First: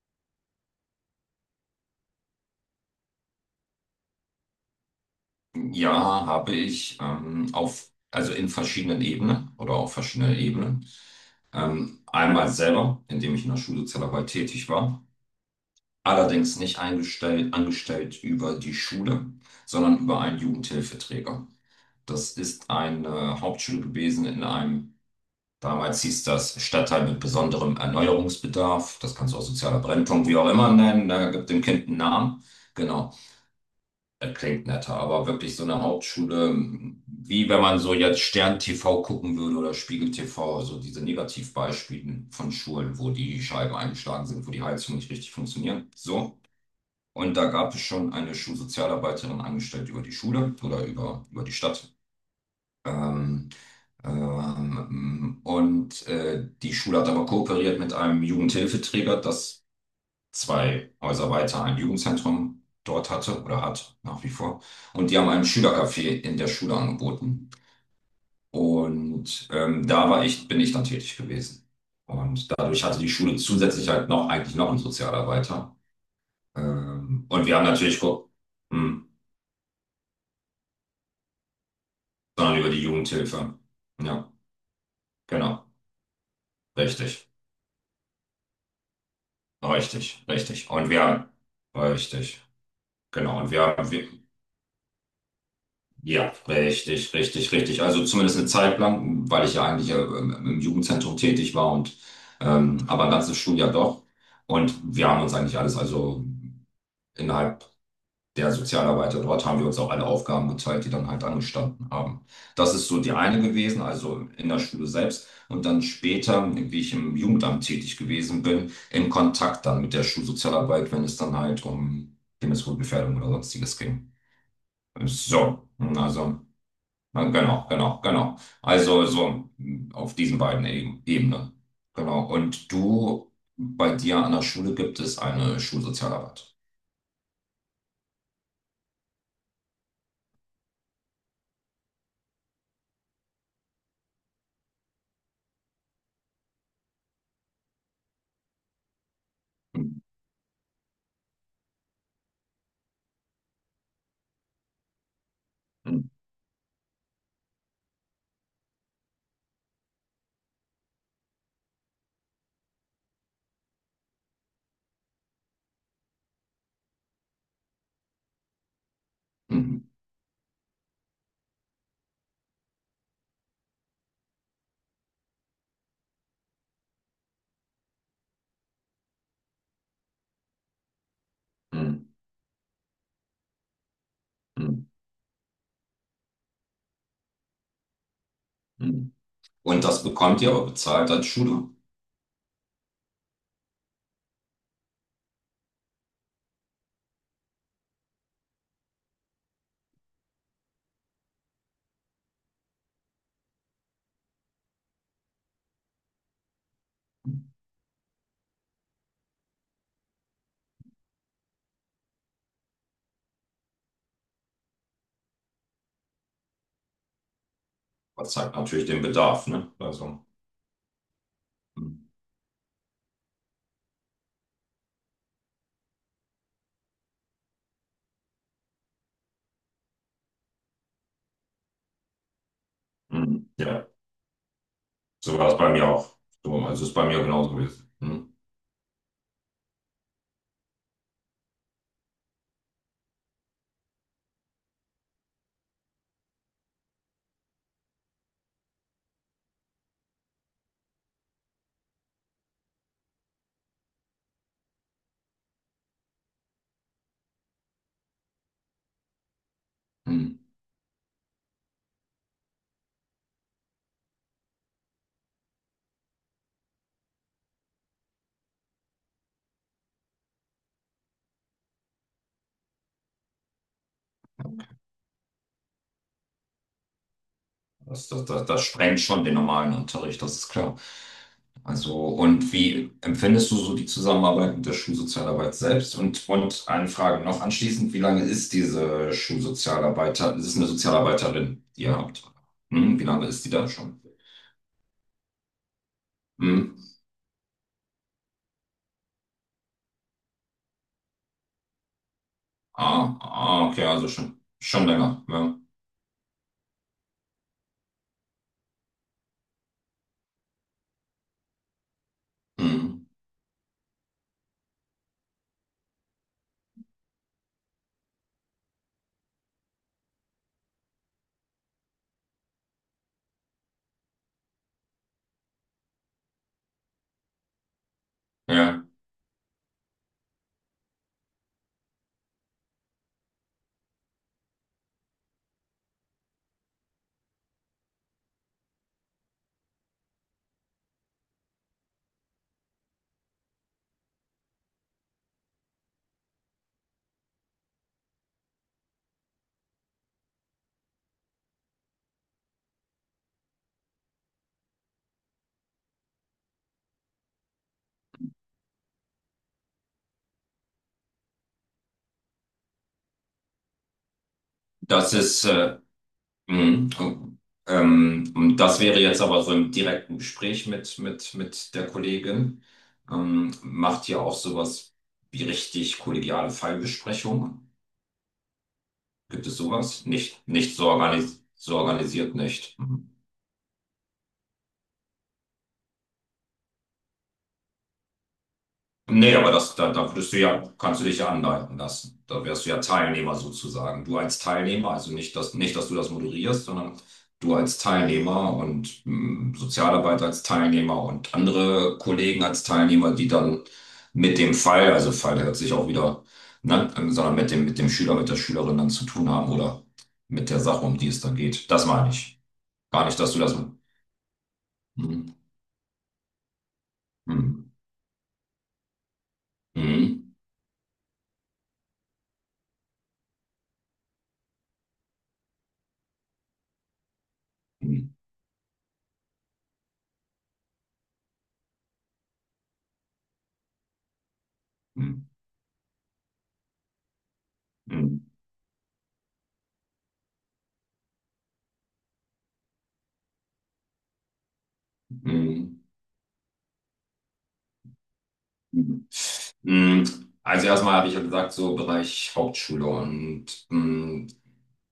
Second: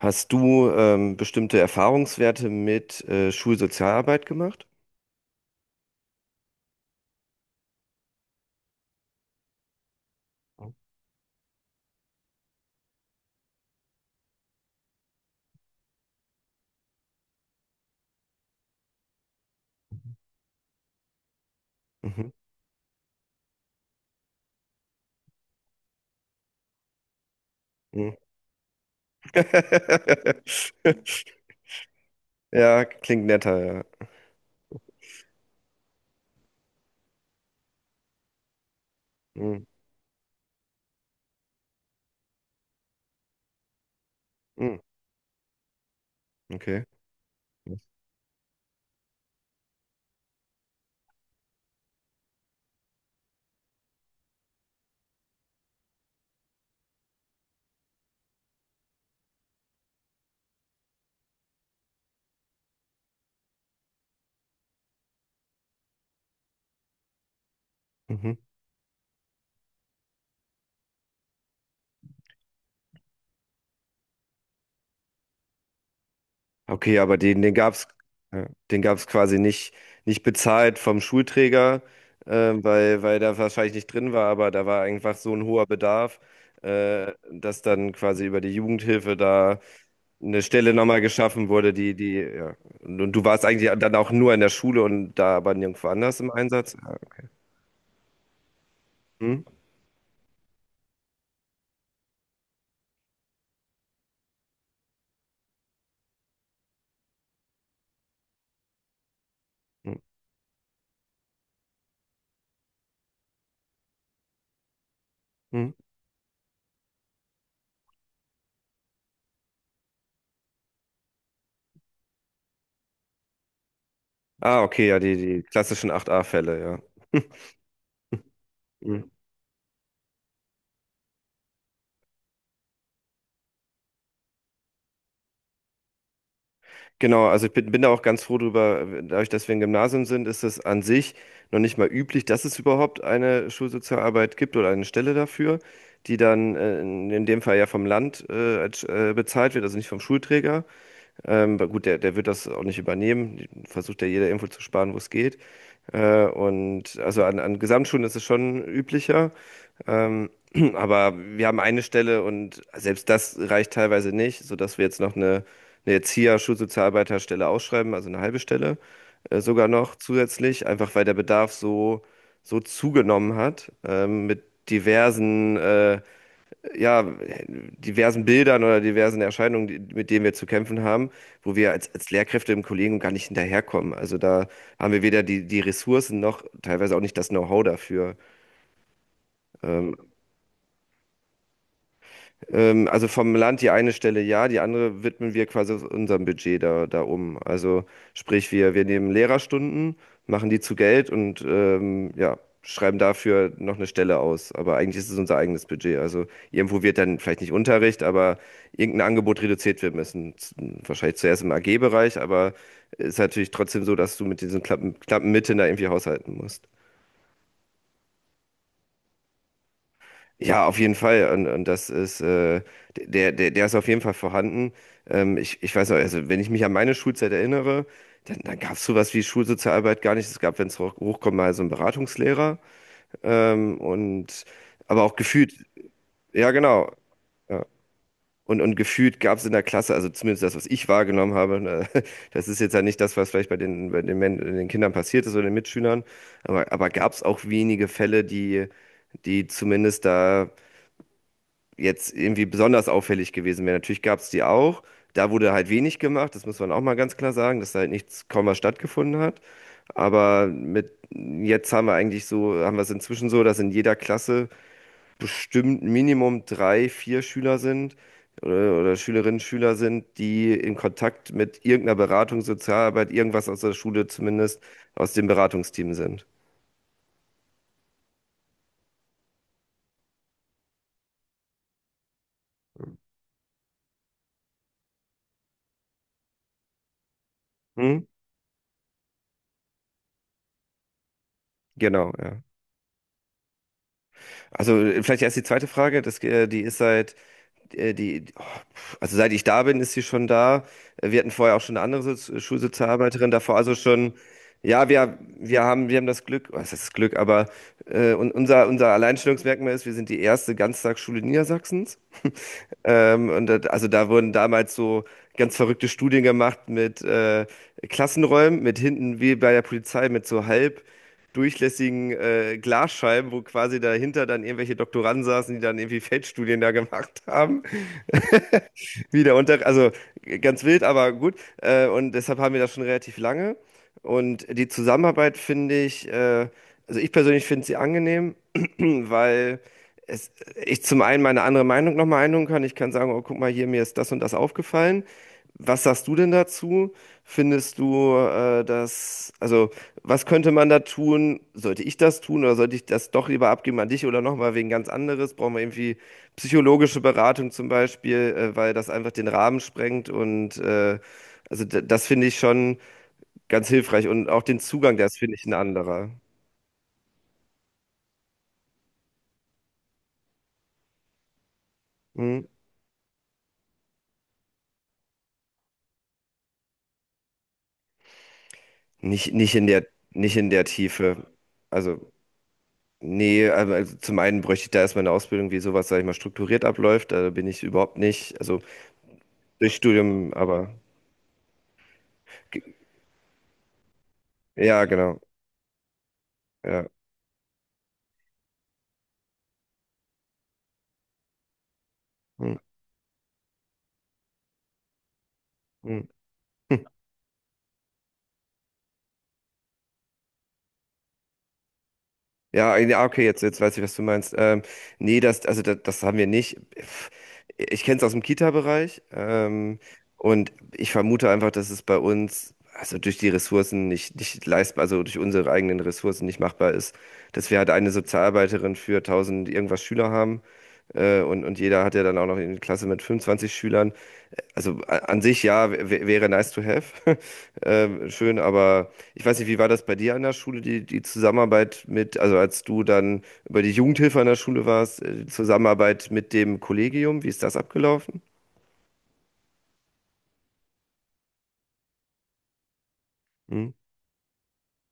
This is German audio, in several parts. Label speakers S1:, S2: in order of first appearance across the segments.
S1: Hast du bestimmte Erfahrungswerte mit Schulsozialarbeit gemacht?
S2: Ja, habe ich auf, also in verschiedenen Ebenen oder auf verschiedenen Ebenen. Einmal selber, indem ich in der Schulsozialarbeit tätig war. Allerdings nicht eingestellt, angestellt über die Schule, sondern über einen Jugendhilfeträger.
S1: Mhm.
S2: Das ist eine Hauptschule gewesen in einem, damals hieß das Stadtteil mit besonderem
S1: Mhm.
S2: Erneuerungsbedarf. Das kannst du auch sozialer Brennpunkt, wie auch immer nennen. Da gibt dem Kind einen Namen.
S1: Ja,
S2: Genau.
S1: klingt netter, ja.
S2: Das klingt netter, aber wirklich so eine Hauptschule, wie wenn man so jetzt Stern TV gucken würde
S1: Mhm.
S2: oder Spiegel TV, so diese Negativbeispiele von Schulen, wo die Scheiben eingeschlagen sind, wo die
S1: Mhm.
S2: Heizung nicht richtig funktioniert. So.
S1: Okay.
S2: Und da gab es schon eine Schulsozialarbeiterin angestellt über die Schule oder über die Stadt. Ähm, Die Schule hat aber kooperiert mit einem Jugendhilfeträger, dass zwei Häuser weiter ein Jugendzentrum dort hatte oder hat nach wie vor. Und die haben ein Schülercafé in der Schule angeboten.
S1: Mhm.
S2: Und da war ich, bin ich dann tätig gewesen. Und dadurch hatte die Schule zusätzlich halt noch eigentlich noch einen Sozialarbeiter.
S1: Okay, aber den,
S2: Und
S1: den
S2: wir haben
S1: gab's,
S2: natürlich geguckt,
S1: ja, den gab's
S2: hm,
S1: quasi nicht, nicht bezahlt vom Schulträger,
S2: sondern über die
S1: weil da
S2: Jugendhilfe.
S1: wahrscheinlich nicht drin war,
S2: Ja,
S1: aber da war einfach so ein hoher
S2: genau.
S1: Bedarf,
S2: Richtig.
S1: dass dann quasi über die Jugendhilfe da
S2: Richtig,
S1: eine
S2: richtig.
S1: Stelle
S2: Und
S1: nochmal
S2: wir haben,
S1: geschaffen wurde, die, die,
S2: richtig,
S1: ja. Und du
S2: genau.
S1: warst
S2: Und
S1: eigentlich dann
S2: wir,
S1: auch nur in der Schule und da aber nirgendwo anders im
S2: ja,
S1: Einsatz. Ja.
S2: richtig, richtig, richtig. Also zumindest eine Zeit lang,
S1: Hm?
S2: weil ich ja eigentlich im Jugendzentrum tätig war und aber ein ganzes Schuljahr doch. Und wir haben uns eigentlich alles, also innerhalb der Sozialarbeiter dort haben wir uns auch
S1: Hm?
S2: alle Aufgaben geteilt, die dann halt angestanden haben. Das ist so die eine gewesen, also in der Schule selbst. Und
S1: Hm?
S2: dann später, wie ich im Jugendamt tätig gewesen bin, im Kontakt dann mit der Schulsozialarbeit, wenn es dann halt um Kindeswohlgefährdung oder sonstiges ging.
S1: Ah, okay, ja, die
S2: So,
S1: klassischen
S2: also.
S1: 8a-Fälle,
S2: Ja, genau, genau, genau.
S1: ja.
S2: Also so mh, auf diesen beiden Ebenen. Genau. Und du, bei dir an der Schule gibt es eine Schulsozialarbeit.
S1: Genau, also ich bin da auch ganz froh drüber. Dadurch, dass wir ein Gymnasium sind, ist es an sich noch nicht mal üblich, dass es überhaupt eine Schulsozialarbeit gibt oder eine Stelle dafür, die dann in dem Fall ja vom Land bezahlt wird, also nicht vom Schulträger. Aber gut, der wird das auch nicht übernehmen. Versucht ja jeder irgendwo zu sparen, wo es geht.
S2: Mhm,
S1: Und also an Gesamtschulen ist es schon üblicher. Ähm, aber wir haben eine Stelle und selbst das reicht teilweise nicht, sodass wir jetzt noch eine, Schulsozialarbeiterstelle ausschreiben, also eine halbe Stelle, sogar
S2: mhm,
S1: noch zusätzlich, einfach weil der Bedarf so, so zugenommen hat, mit diversen, äh, ja, diversen Bildern oder diversen Erscheinungen, mit denen wir zu kämpfen haben, wo wir als,
S2: mhm,
S1: als Lehrkräfte im Kollegium gar nicht hinterherkommen. Also da
S2: mhm,
S1: haben wir weder die Ressourcen noch teilweise auch nicht das Know-how dafür.
S2: mhm. Und
S1: Ähm,
S2: das bekommt ihr aber bezahlt als Schule.
S1: Also vom Land die eine Stelle ja, die andere widmen wir quasi aus unserem Budget da um. Also sprich, wir nehmen Lehrerstunden, machen die zu Geld und ja, schreiben dafür noch eine Stelle aus. Aber eigentlich ist es unser eigenes Budget. Also irgendwo wird dann vielleicht nicht Unterricht, aber irgendein Angebot reduziert werden müssen. Wahrscheinlich zuerst im AG-Bereich, aber es ist natürlich trotzdem so, dass du mit diesen knappen, knappen Mitteln da irgendwie haushalten musst.
S2: Das zeigt natürlich den Bedarf, ne? Also,
S1: Ja, auf jeden Fall. Und
S2: mhm,
S1: der ist auf jeden Fall vorhanden. Ich weiß noch, also wenn ich mich an meine Schulzeit erinnere, dann gab es sowas wie Schulsozialarbeit gar nicht. Es gab, wenn es hochkommt, mal so einen Beratungslehrer.
S2: mhm.
S1: Ähm,
S2: Ja,
S1: und aber auch
S2: so war
S1: gefühlt,
S2: es bei mir auch.
S1: ja
S2: So, also
S1: genau.
S2: ist bei mir genauso
S1: Ja.
S2: gewesen. Mhm,
S1: Und gefühlt gab es in der Klasse, also zumindest das, was ich wahrgenommen habe, ne, das ist jetzt ja nicht das, was vielleicht bei den, Men den Kindern passiert ist oder den Mitschülern, aber gab es auch wenige Fälle, die zumindest da jetzt irgendwie besonders auffällig gewesen wäre. Natürlich gab es die auch. Da wurde halt wenig gemacht, das muss man auch mal ganz klar sagen, dass da halt nichts, kaum was stattgefunden hat.
S2: mhm.
S1: Aber mit jetzt haben wir eigentlich so, haben wir es inzwischen so, dass in jeder Klasse bestimmt Minimum drei, vier Schüler sind oder Schülerinnen, Schüler sind, die in Kontakt mit irgendeiner Beratung, Sozialarbeit, irgendwas aus der Schule zumindest, aus dem Beratungsteam sind.
S2: Das sprengt schon den normalen Unterricht, das ist klar. Also, und wie empfindest du so die Zusammenarbeit mit der Schulsozialarbeit selbst? Und eine Frage noch anschließend, wie
S1: Hm?
S2: lange ist diese Schulsozialarbeiter, es ist eine Sozialarbeiterin, die ihr
S1: Genau,
S2: habt?
S1: ja.
S2: Hm, wie lange ist die da schon?
S1: Also vielleicht erst die zweite Frage,
S2: Hm?
S1: äh, die, oh, also seit ich da bin, ist sie schon da. Wir hatten vorher auch schon eine andere
S2: Ah,
S1: Schulsozialarbeiterin davor,
S2: ah,
S1: also
S2: okay, also
S1: schon,
S2: schon, schon
S1: ja, wir,
S2: länger, ja.
S1: wir haben, wir haben das Glück, was heißt das Glück, aber unser Alleinstellungsmerkmal ist, wir sind die erste Ganztagsschule Niedersachsens.
S2: Hm,
S1: Und also da wurden damals so ganz verrückte Studien gemacht mit Klassenräumen, mit hinten wie bei der Polizei mit so halb durchlässigen Glasscheiben, wo quasi dahinter dann irgendwelche Doktoranden saßen, die dann irgendwie Feldstudien da gemacht haben.
S2: ja,
S1: Also ganz wild, aber gut. Und deshalb haben wir das schon relativ lange. Und die Zusammenarbeit finde ich, also ich persönlich finde sie angenehm, weil es, ich zum einen meine andere Meinung nochmal einholen kann. Ich kann sagen, oh, guck mal hier, mir ist das und das aufgefallen. Was sagst du denn dazu? Findest du, also was könnte man da tun? Sollte ich das tun oder sollte ich das doch lieber abgeben an dich oder nochmal wegen ganz anderes? Brauchen wir irgendwie psychologische Beratung zum Beispiel, weil das einfach den Rahmen sprengt und also das finde ich schon ganz hilfreich und auch den Zugang, der
S2: das
S1: ist, finde ich,
S2: ist,
S1: ein anderer.
S2: mhm. Und das wäre jetzt aber so im direkten Gespräch mit, mit der
S1: Hm?
S2: Kollegin. Macht ihr auch sowas wie richtig kollegiale Fallbesprechung?
S1: Nicht,
S2: Gibt
S1: nicht
S2: es
S1: in
S2: sowas? Nicht,
S1: der
S2: nicht so
S1: Tiefe.
S2: organis so
S1: Also,
S2: organisiert nicht. Mhm.
S1: nee, aber also zum einen bräuchte ich da erstmal eine Ausbildung, wie sowas, sag ich mal, strukturiert abläuft. Da bin ich überhaupt nicht. Also
S2: Nee, aber das,
S1: durch
S2: da, da
S1: Studium,
S2: würdest du ja,
S1: aber
S2: kannst du dich ja anleiten lassen. Da
S1: ge-
S2: wärst du ja Teilnehmer sozusagen. Du als
S1: ja,
S2: Teilnehmer, also
S1: genau.
S2: nicht, dass, nicht, dass du das moderierst,
S1: Ja.
S2: sondern du als Teilnehmer und mh, Sozialarbeiter als Teilnehmer und andere Kollegen
S1: Hm,
S2: als Teilnehmer, die dann mit dem Fall, also Fall hört sich auch wieder,
S1: hm.
S2: ne, sondern mit dem Schüler, mit der Schülerin dann zu tun haben oder mit der Sache, um die es dann geht. Das meine ich.
S1: Ja, ja,
S2: Gar nicht,
S1: okay,
S2: dass du
S1: jetzt,
S2: das.
S1: jetzt weiß ich, was du meinst. Nee,
S2: Mhm.
S1: also das haben wir nicht.
S2: Mhm.
S1: Ich kenne es aus dem Kita-Bereich,
S2: Mhm.
S1: und ich vermute einfach, dass es bei uns, also durch die Ressourcen nicht leistbar, also durch unsere eigenen Ressourcen nicht machbar ist, dass wir halt eine
S2: Mhm.
S1: Sozialarbeiterin für 1.000 irgendwas Schüler haben. Und jeder hat ja dann auch noch eine Klasse mit 25 Schülern. Also an sich ja, wäre nice to have.
S2: Mhm.
S1: Schön, aber ich weiß nicht, wie war das bei dir an der Schule, die Zusammenarbeit mit, also als du dann über die Jugendhilfe an der Schule warst, die
S2: Mhm.
S1: Zusammenarbeit mit dem Kollegium, wie ist das abgelaufen?
S2: Mhm. Mm, also erstmal habe ich ja gesagt, so Bereich Hauptschule und
S1: Hm,
S2: mm,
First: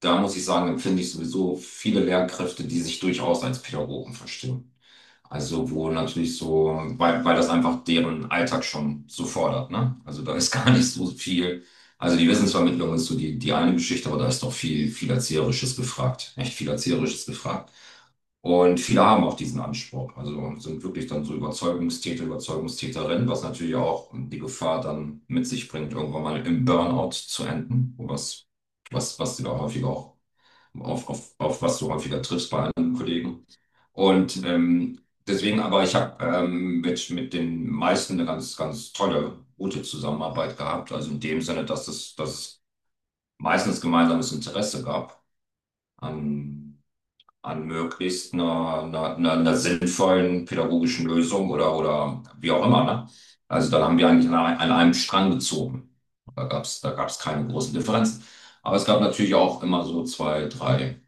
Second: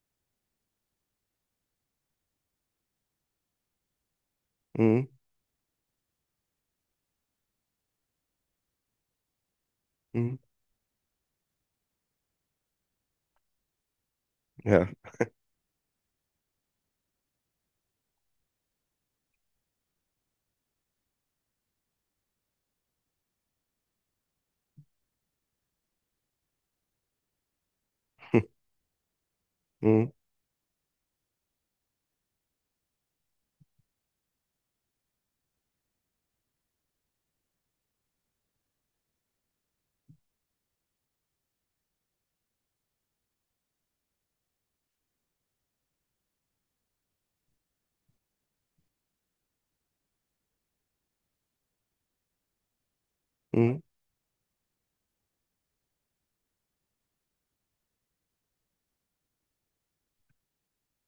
S2: da muss ich sagen, empfinde ich sowieso viele Lehrkräfte, die sich durchaus als Pädagogen verstehen.
S1: hm,
S2: Also wo natürlich so, weil, weil das einfach deren Alltag schon so fordert, ne? Also da
S1: hm,
S2: ist gar nicht so viel. Also die Wissensvermittlung ist so die, die eine Geschichte, aber da ist doch
S1: ja.
S2: viel, viel Erzieherisches gefragt. Echt viel Erzieherisches gefragt. Und viele haben auch diesen Anspruch. Also sind wirklich dann so Überzeugungstäter, Überzeugungstäterinnen, was natürlich auch die Gefahr dann mit sich bringt, irgendwann mal im Burnout zu enden, was, was sie da häufig
S1: Hm,
S2: auch auf was du häufiger triffst bei anderen Kollegen. Und deswegen, aber ich habe mit den meisten eine ganz, ganz tolle, gute Zusammenarbeit gehabt. Also in dem Sinne, dass es meistens gemeinsames Interesse gab an, an möglichst einer sinnvollen pädagogischen Lösung oder wie auch immer. Ne? Also
S1: hm.
S2: dann haben wir eigentlich an, an einem Strang gezogen. Da gab's keine großen Differenzen. Aber es gab natürlich auch immer so zwei, drei.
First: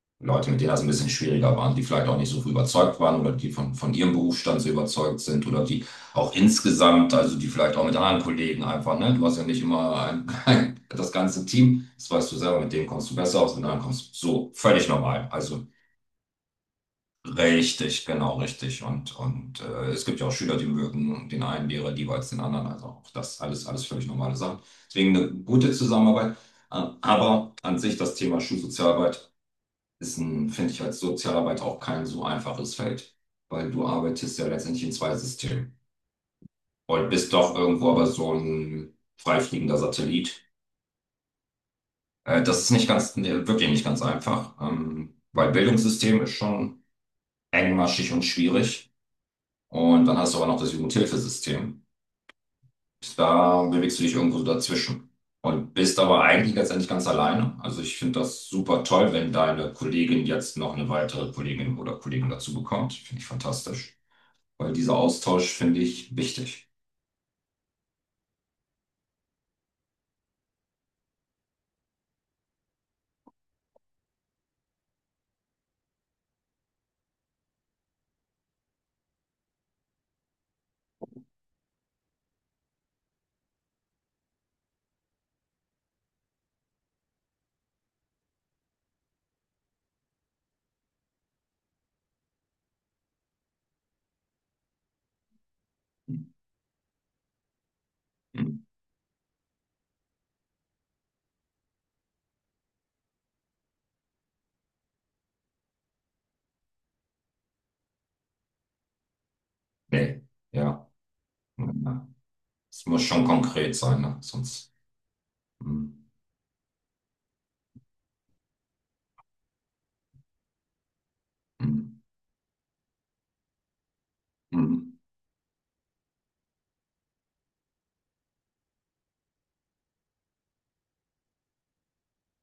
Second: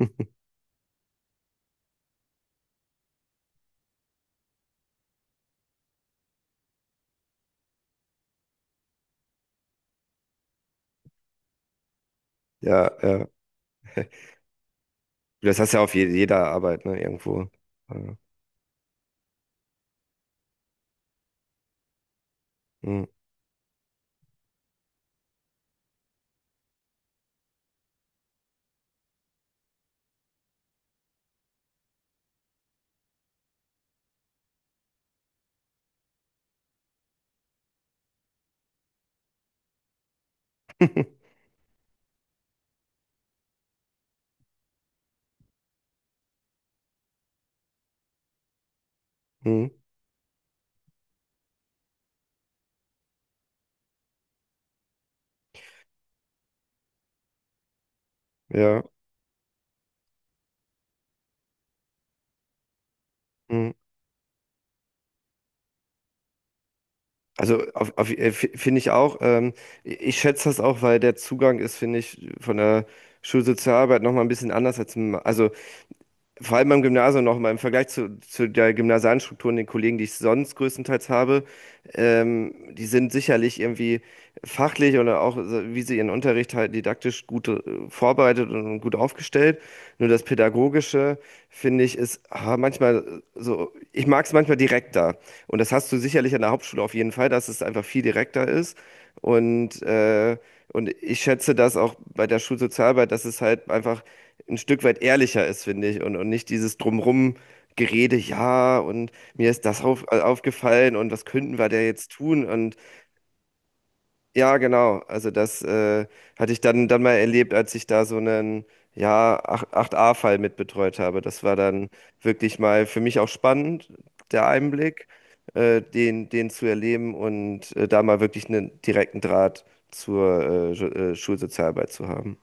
S2: Leute, mit denen das ein bisschen schwieriger waren, die vielleicht auch nicht so überzeugt waren oder die von ihrem Berufsstand so überzeugt sind oder die auch insgesamt, also die vielleicht auch mit anderen Kollegen einfach, ne? Du hast ja nicht immer das ganze Team, das weißt du selber, mit denen
S1: Ja,
S2: kommst du
S1: ja.
S2: besser aus, mit anderen kommst du so völlig normal.
S1: Das
S2: Also
S1: hast du ja auf jeder Arbeit, ne, irgendwo.
S2: richtig,
S1: Ja.
S2: genau richtig. Und es gibt ja auch Schüler, die mögen den einen Lehrer lieber als den anderen. Also
S1: Hm.
S2: auch das alles, alles völlig normale Sachen. Deswegen eine gute Zusammenarbeit. Aber an sich das Thema Schulsozialarbeit ist ein, finde ich, als Sozialarbeit auch kein so einfaches Feld, weil du arbeitest ja letztendlich in zwei Systemen und bist doch irgendwo aber so ein freifliegender Satellit. Das ist nicht ganz, nee, wirklich nicht ganz einfach, weil Bildungssystem ist schon engmaschig und schwierig
S1: Hm,
S2: und dann hast du aber noch das Jugendhilfesystem. Da bewegst du dich irgendwo so dazwischen. Und bist aber eigentlich letztendlich ganz alleine. Also ich finde das
S1: ja.
S2: super toll, wenn deine Kollegin jetzt noch eine weitere Kollegin oder Kollegen dazu bekommt. Finde ich
S1: Hm.
S2: fantastisch. Weil dieser Austausch finde ich wichtig.
S1: Also finde ich auch, ich schätze das auch, weil der Zugang ist, finde ich, von der Schulsozialarbeit nochmal ein bisschen anders als, im- also vor allem beim Gymnasium nochmal im Vergleich zu der gymnasialen Struktur und den Kollegen, die ich sonst größtenteils habe, die sind sicherlich irgendwie fachlich oder auch, so, wie sie ihren Unterricht halt didaktisch gut vorbereitet und gut aufgestellt. Nur das Pädagogische, finde ich, ist manchmal so, ich mag es manchmal direkter. Und das hast du sicherlich an der Hauptschule auf jeden Fall, dass es einfach viel direkter
S2: Hm.
S1: ist. Und äh, und ich schätze das auch bei der Schulsozialarbeit, dass es halt einfach ein Stück weit ehrlicher ist, finde ich, und nicht dieses drumherum gerede ja, und mir ist das
S2: Nee, ja.
S1: aufgefallen und was könnten wir da
S2: Ja.
S1: jetzt tun? Und
S2: Es muss schon konkret sein, ne?
S1: ja,
S2: Sonst.
S1: genau. Also das
S2: Hm.
S1: hatte ich dann mal erlebt, als ich da so einen ja, acht 8a-Fall mitbetreut habe. Das war dann
S2: Hm.
S1: wirklich mal für mich auch spannend, der
S2: Hm.
S1: Einblick, den zu erleben und da mal wirklich einen direkten Draht zur Schulsozialarbeit zu haben.